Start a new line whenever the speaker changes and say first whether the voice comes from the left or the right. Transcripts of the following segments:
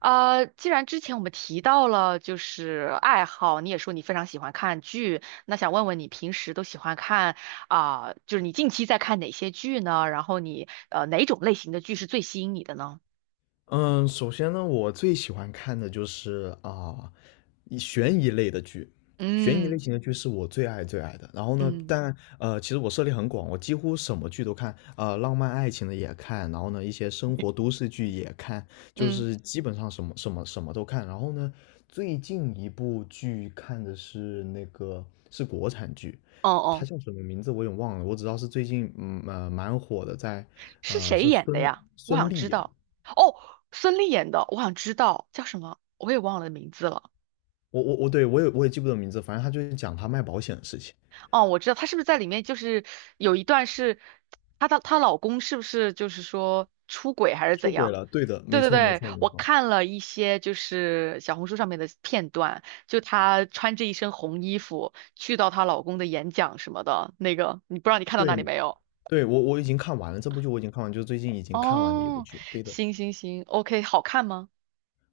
right: 既然之前我们提到了就是爱好，你也说你非常喜欢看剧，那想问问你平时都喜欢看啊，就是你近期在看哪些剧呢？然后你哪种类型的剧是最吸引你的呢？
left: 嗯，首先呢，我最喜欢看的就是啊，悬疑类的剧，悬疑
right: 嗯
left: 类型的剧是我最爱最爱的。然后呢，
right: 嗯
left: 但其实我涉猎很广，我几乎什么剧都看，浪漫爱情的也看，然后呢，一些生活都市剧也看，就
right: 嗯，
left: 是基本上什么都看。然后呢，最近一部剧看的是国产剧，
right: 哦
left: 它
right: 哦，
left: 叫什么名字我有点忘了，我只知道是最近蛮火的，
right: 是谁
left: 是
right: 演的
left: 孙
right: 呀？我
left: 孙
right: 想
left: 俪
right: 知
left: 演。
right: 道。哦，孙俪演的，我想知道叫什么，我也忘了名字了。
left: 我，对，我也记不得名字，反正他就是讲他卖保险的事情。
right: 哦，我知道她是不是在里面就是有一段是她老公是不是就是说出轨还是
left: 出
right: 怎
left: 轨
right: 样？
left: 了，对的，
right: 对
left: 没
right: 对
left: 错，没
right: 对，
left: 错，没
right: 我
left: 错，
right: 看了一些就是小红书上面的片段，就她穿着一身红衣服去到她老公的演讲什么的，那个你不知道你看到那里
left: 对，
right: 没有？
left: 对，我已经看完了这部剧，我已经看完，就是最近已经看完的一部
right: 哦，
left: 剧，对的。
right: 行行行，OK，好看吗？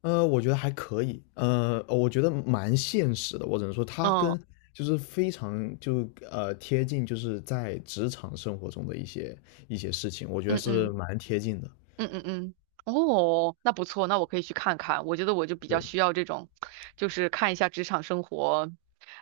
left: 我觉得还可以，我觉得蛮现实的，我只能说它
right: 嗯
left: 跟就是非常贴近，就是在职场生活中的一些事情，我觉得
right: 嗯
left: 是
right: 嗯
left: 蛮贴近的，
right: 嗯嗯嗯，哦，那不错，那我可以去看看。我觉得我就比较
left: 对。
right: 需要这种，就是看一下职场生活，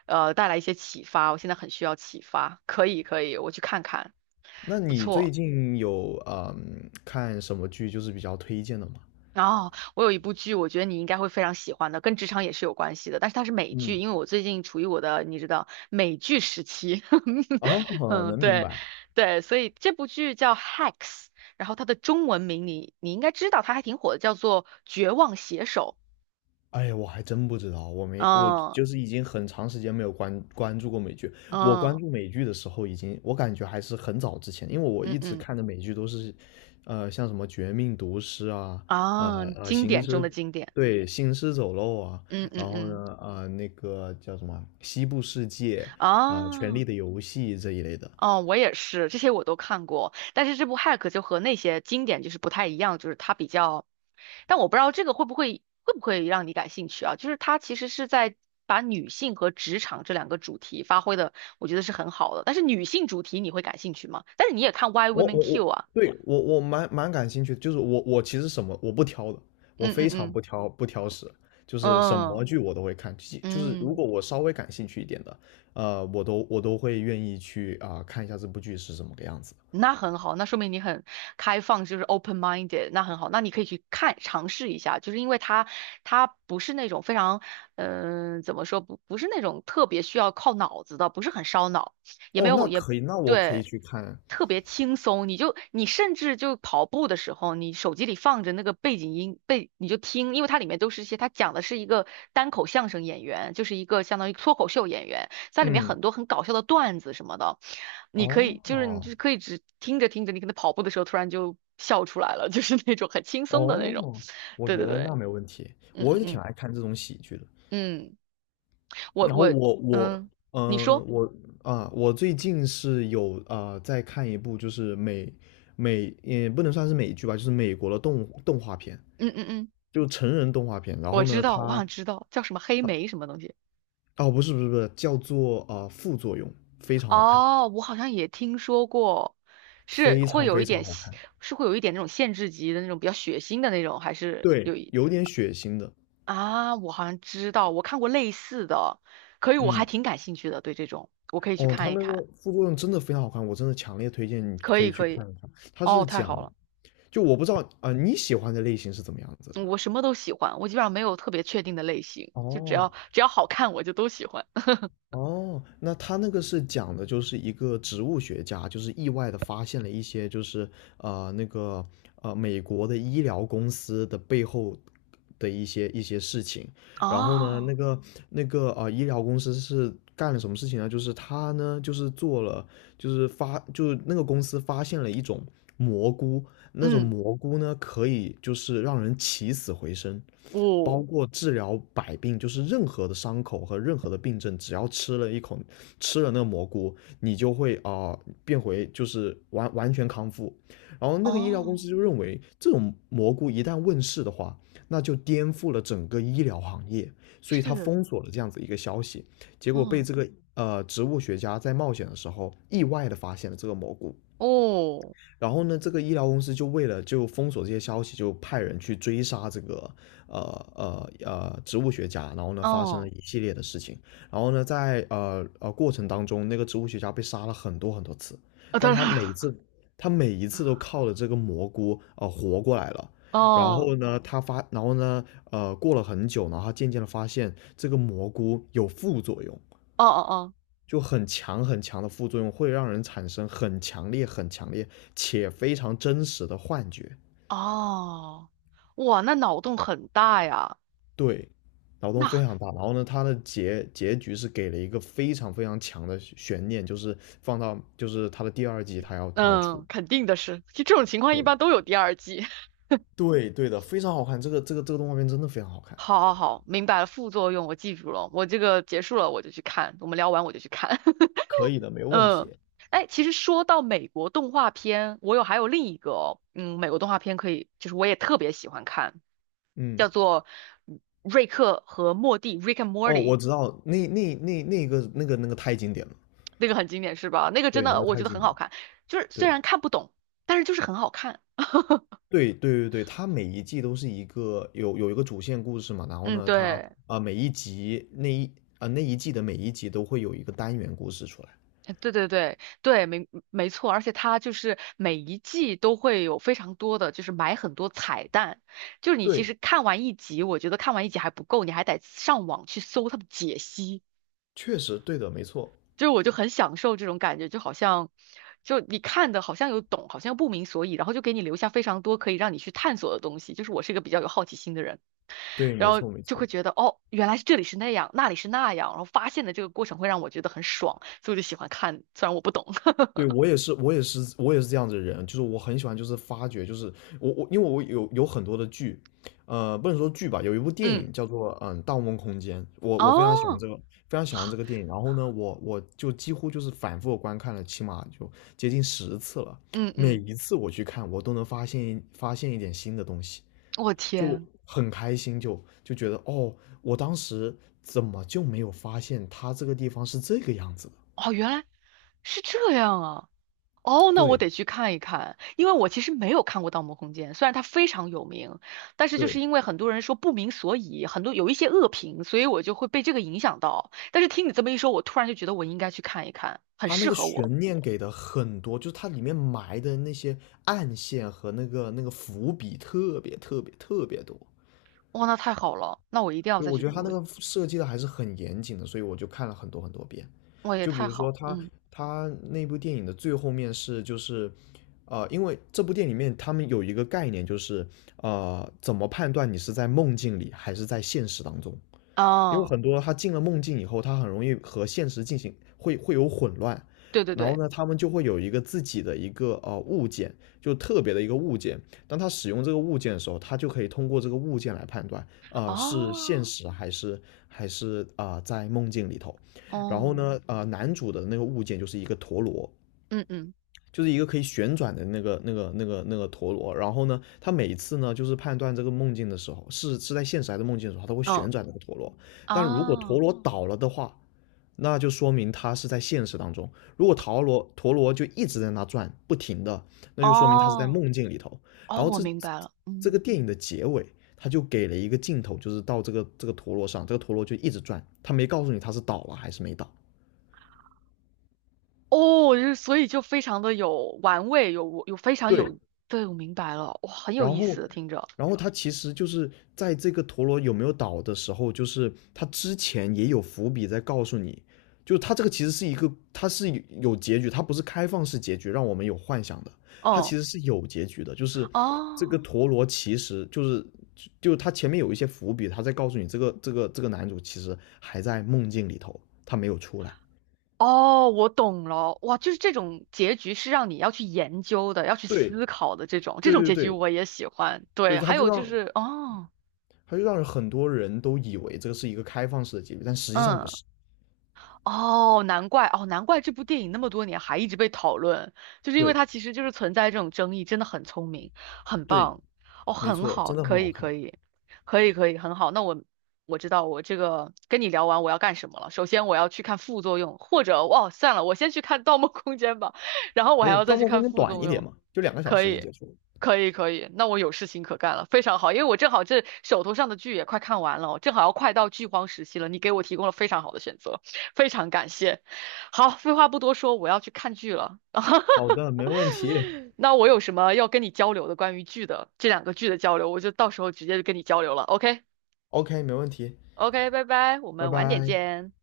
right: 带来一些启发。我现在很需要启发，可以可以，我去看看，
left: 那
right: 不
left: 你最
right: 错。
left: 近有看什么剧就是比较推荐的吗？
right: 哦，我有一部剧，我觉得你应该会非常喜欢的，跟职场也是有关系的，但是它是美剧，
left: 嗯，
right: 因为我最近处于我的，你知道，美剧时期。
left: 哦，
right: 嗯，
left: 能明
right: 对，
left: 白。
right: 对，所以这部剧叫《Hacks》，然后它的中文名你应该知道，它还挺火的，叫做《绝望写手》。
left: 哎呀，我还真不知道，我没，我
right: 嗯
left: 就是已经很长时间没有关注过美剧。我关
right: 嗯
left: 注美剧的时候，已经我感觉还是很早之前，因为我
right: 嗯
left: 一直
right: 嗯
left: 看的美剧都是，像什么《绝命毒师》啊，呃
right: 啊，
left: 呃，
right: 经
left: 行
right: 典中
left: 尸，
right: 的经典。
left: 对，行尸走肉啊，
right: 嗯嗯
left: 然后
right: 嗯
left: 呢，那个叫什么《西部世界》啊，《权力
right: 啊。哦
left: 的游戏》这一类的。
right: 哦，我也是，这些我都看过，但是这部《Hack》就和那些经典就是不太一样，就是它比较，但我不知道这个会不会让你感兴趣啊？就是它其实是在把女性和职场这两个主题发挥的，我觉得是很好的。但是女性主题你会感兴趣吗？但是你也看《Why
left: 我
right: Women
left: 我我，
right: Kill》啊？
left: 对，我蛮感兴趣的，就是我其实什么我不挑的，我
right: 嗯嗯
left: 非常
right: 嗯
left: 不挑食，就是什
right: 嗯
left: 么剧我都会看，就是如
right: 嗯，
left: 果我稍微感兴趣一点的，我都会愿意去看一下这部剧是什么个样子。
right: 那很好，那说明你很开放，就是 open minded，那很好，那你可以去看尝试一下，就是因为它不是那种非常，怎么说不是那种特别需要靠脑子的，不是很烧脑，也没
left: 哦，那
right: 有也
left: 可以，那我可以
right: 对，
left: 去看。
right: 特别轻松，你甚至就跑步的时候，你手机里放着那个背景音背你就听，因为它里面都是一些它讲的是一个单口相声演员，就是一个相当于脱口秀演员。在里面很
left: 嗯，
right: 多很搞笑的段子什么的，你可以就是你
left: 哦
right: 就可以只听着，你可能跑步的时候突然就笑出来了，就是那种很轻松的那种。
left: 哦，我
right: 对
left: 觉
right: 对
left: 得那
right: 对，
left: 没问题，我
right: 嗯
left: 也挺
right: 嗯
left: 爱看这种喜剧的。
right: 嗯嗯，我
left: 然后
right: 我嗯，
left: 嗯、
right: 你
left: 呃
right: 说，
left: 我我最近是有在看一部就是美也不能算是美剧吧，就是美国的动画片，
right: 嗯嗯嗯，
left: 就成人动画片。然
right: 我
left: 后
right: 知
left: 呢，
right: 道，我想知道叫什么黑莓什么东西。
left: 哦，不是，不是，不是，叫做呃副作用，非常好看，
right: 哦，我好像也听说过，是
left: 非
right: 会
left: 常
right: 有
left: 非
right: 一
left: 常
right: 点，
left: 好看。
right: 是会有一点那种限制级的那种比较血腥的那种，还是
left: 对，
right: 有一。
left: 有点血腥的，
right: 啊，我好像知道，我看过类似的，可以，我还
left: 嗯。
right: 挺感兴趣的，对这种，我可以去
left: 哦，它
right: 看一
left: 那个
right: 看，
left: 副作用真的非常好看，我真的强烈推荐你
right: 可
left: 可
right: 以，
left: 以去
right: 可以，
left: 看一看。它
right: 哦，
left: 是
right: 太
left: 讲，
right: 好了，
left: 就我不知道你喜欢的类型是怎么样子的
right: 嗯
left: 呢。
right: 我什么都喜欢，我基本上没有特别确定的类型，只
left: 哦，
right: 要只要好看我就都喜欢。
left: 哦，那他那个是讲的就是一个植物学家，就是意外的发现了一些就是呃那个美国的医疗公司的背后的一些事情。然后呢，那
right: 哦，
left: 个那个呃医疗公司是干了什么事情呢？就是他呢就是做了就是发就是那个公司发现了一种蘑菇，那种
right: 嗯，
left: 蘑菇呢，可以就是让人起死回生，包
right: 哦，
left: 括治疗百病，就是任何的伤口和任何的病症，只要吃了一口，吃了那个蘑菇，你就会变回就是完全康复。然后那个医疗公
right: 哦，
left: 司就认为，这种蘑菇一旦问世的话，那就颠覆了整个医疗行业，所以他
right: 是，
left: 封锁了这样子一个消息，结果被
right: 嗯，
left: 这个植物学家在冒险的时候意外的发现了这个蘑菇，
right: 哦，
left: 然后呢，这个医疗公司就为了就封锁这些消息，就派人去追杀这个呃植物学家，然后呢发生了
right: 哦，
left: 一系列的事情，然后呢在过程当中，那个植物学家被杀了很多很多次，
right: 啊，
left: 但
right: 当然了，
left: 他每一次都靠着这个蘑菇活过来了。然
right: 哦，
left: 后呢，然后呢，过了很久，然后他渐渐的发现这个蘑菇有副作用，
right: 哦哦
left: 就很强很强的副作用，会让人产生很强烈、很强烈且非常真实的幻觉，
right: 哦，哦，哇，那脑洞很大呀，
left: 对，脑洞
right: 那，
left: 非常大。然后呢，它的结局是给了一个非常非常强的悬念，就是放到就是它的第二季，它要出。
right: 嗯，肯定的是，就这种情况一般
left: 对，
right: 都有第二季。
left: 对，对的，非常好看，这个动画片真的非常好看。
right: 好好好，明白了，副作用我记住了，我这个结束了我就去看，我们聊完我就去看。
left: 可以的，没问
right: 嗯，
left: 题。
right: 哎，其实说到美国动画片，我有还有另一个哦，嗯，美国动画片可以，就是我也特别喜欢看，
left: 嗯，
right: 叫做瑞克和莫蒂》（Rick and
left: 哦，我
right: Morty），
left: 知道，那个太经典了，
right: 那个很经典是吧？那个真
left: 对，那
right: 的
left: 个
right: 我觉
left: 太
right: 得
left: 经
right: 很
left: 典
right: 好
left: 了。
right: 看，就是虽
left: 对，
right: 然看不懂，但是就是很好看。
left: 对，对，对，对，它每一季都是一个有一个主线故事嘛，然后
right: 嗯，
left: 呢，它
right: 对。
left: 每一集那一啊、那一季的每一集都会有一个单元故事出来。
right: 对对对对，没没错，而且它就是每一季都会有非常多的，就是埋很多彩蛋。就是你其
left: 对，
right: 实看完一集，我觉得看完一集还不够，你还得上网去搜他的解析。
left: 确实对的，没错，
right: 就是我就很享受这种感觉，就好像就你看的好像有懂，好像又不明所以，然后就给你留下非常多可以让你去探索的东西。就是我是一个比较有好奇心的人，
left: 对，
right: 然
left: 没
right: 后
left: 错，没
right: 就会
left: 错。
right: 觉得哦，原来是这里是那样，那里是那样，然后发现的这个过程会让我觉得很爽，所以我就喜欢看，虽然我不懂，
left: 对，我也是，我也是，我也是这样子的人，就是我很喜欢，就是发掘，就是因为我有很多的剧，不能说剧吧，有一部 电
right: 嗯。
left: 影叫做《盗梦空间》，我非常喜欢
right: 哦，
left: 这个，非常喜欢这个电影。然后呢，我就几乎就是反复地观看了，起码就接近10次了。
right: 嗯
left: 每
right: 嗯，
left: 一次我去看，我都能发现一点新的东西，
right: 我
left: 就
right: 天，
left: 很开心，就觉得哦，我当时怎么就没有发现它这个地方是这个样子的？
right: 哦，原来是这样啊！哦，那我
left: 对，
right: 得去看一看，因为我其实没有看过《盗梦空间》，虽然它非常有名，但是就是
left: 对。
right: 因为很多人说不明所以，很多有一些恶评，所以我就会被这个影响到。但是听你这么一说，我突然就觉得我应该去看一看，很
left: 它那
right: 适
left: 个
right: 合我。
left: 悬念给的很多，就是它里面埋的那些暗线和那个伏笔特别特别特别多。
right: 哇，那太好了，那我一定要
left: 就
right: 再
left: 我
right: 去，
left: 觉得他那
right: 我
left: 个设计的还是很严谨的，所以我就看了很多很多遍。
right: 我也
left: 就比
right: 太
left: 如
right: 好，
left: 说他
right: 嗯，
left: 他那部电影的最后面是就是，因为这部电影里面他们有一个概念，就是怎么判断你是在梦境里还是在现实当中？因为
right: 啊，
left: 很多他进了梦境以后，他很容易和现实进行会会有混乱，
right: 对对
left: 然后
right: 对，
left: 呢，他们就会有一个自己的一个物件，就特别的一个物件。当他使用这个物件的时候，他就可以通过这个物件来判断，是现
right: 啊，
left: 实还是在梦境里头。然后
right: 哦，
left: 呢，男主的那个物件就是一个陀螺，
right: 嗯嗯
left: 就是一个可以旋转的那个陀螺。然后呢，他每次呢就是判断这个梦境的时候，是在现实还是梦境的时候，他会旋
right: 嗯，
left: 转那个陀螺。
right: 啊，
left: 但如果陀
right: 哦。
left: 螺倒了的话，那就说明他是在现实当中。如果陀螺就一直在那转，不停的，那就说明他是在
right: 哦
left: 梦境里头。然
right: 哦，
left: 后
right: 我
left: 这
right: 明白了，
left: 这个
right: 嗯，
left: 电影的结尾，他就给了一个镜头，就是到这个陀螺上，这个陀螺就一直转，他没告诉你他是倒了还是没倒。
right: 哦，就是所以就非常的有玩味，有非常
left: 对，
right: 有，对，我明白了，哇，很有
left: 然
right: 意
left: 后，
right: 思，听着，
left: 然后，他其实就是在这个陀螺有没有倒的时候，就是他之前也有伏笔在告诉你，就他这个其实是一个，它是有结局，它不是开放式结局，让我们有幻想的，它
right: 嗯，
left: 其实是有结局的，就是这个
right: 哦，
left: 陀螺其实就是就他前面有一些伏笔，他在告诉你这个男主其实还在梦境里头，他没有出来。
right: 哦，我懂了，哇，就是这种结局是让你要去研究的，要去
left: 对，
right: 思考的这种，这
left: 对，
right: 种
left: 对，
right: 结局
left: 对，
right: 我也喜欢，对，
left: 对，他
right: 还
left: 就
right: 有就
left: 让
right: 是，哦，
left: 他就让很多人都以为这个是一个开放式的结局，但实际上不
right: 嗯。
left: 是。
right: 哦，难怪哦，难怪这部电影那么多年还一直被讨论，就是因为
left: 对，
right: 它其实就是存在这种争议，真的很聪明，很
left: 对，
right: 棒，哦，
left: 没
right: 很
left: 错，真
right: 好，
left: 的很
right: 可
left: 好
right: 以，
left: 看。
right: 可以，可以，可以，很好。那我知道我这个跟你聊完我要干什么了。首先我要去看副作用，或者哇，算了，我先去看《盗梦空间》吧，然后我
left: 可
right: 还
left: 以，
right: 要再
left: 《盗
right: 去
left: 梦空
right: 看
left: 间》
right: 副
left: 短
right: 作
left: 一点
right: 用。
left: 嘛，就两个小
right: 可
left: 时就
right: 以，
left: 结束了。
right: 可以，可以。那我有事情可干了，非常好，因为我正好这手头上的剧也快看完了，正好要快到剧荒时期了。你给我提供了非常好的选择，非常感谢。好，废话不多说，我要去看剧了。
left: 好的，没问题。
right: 那我有什么要跟你交流的关于剧的这两个剧的交流，我就到时候直接就跟你交流了。OK，OK，
left: OK，没问题。
right: 拜拜，我
left: 拜
right: 们晚点
left: 拜。
right: 见。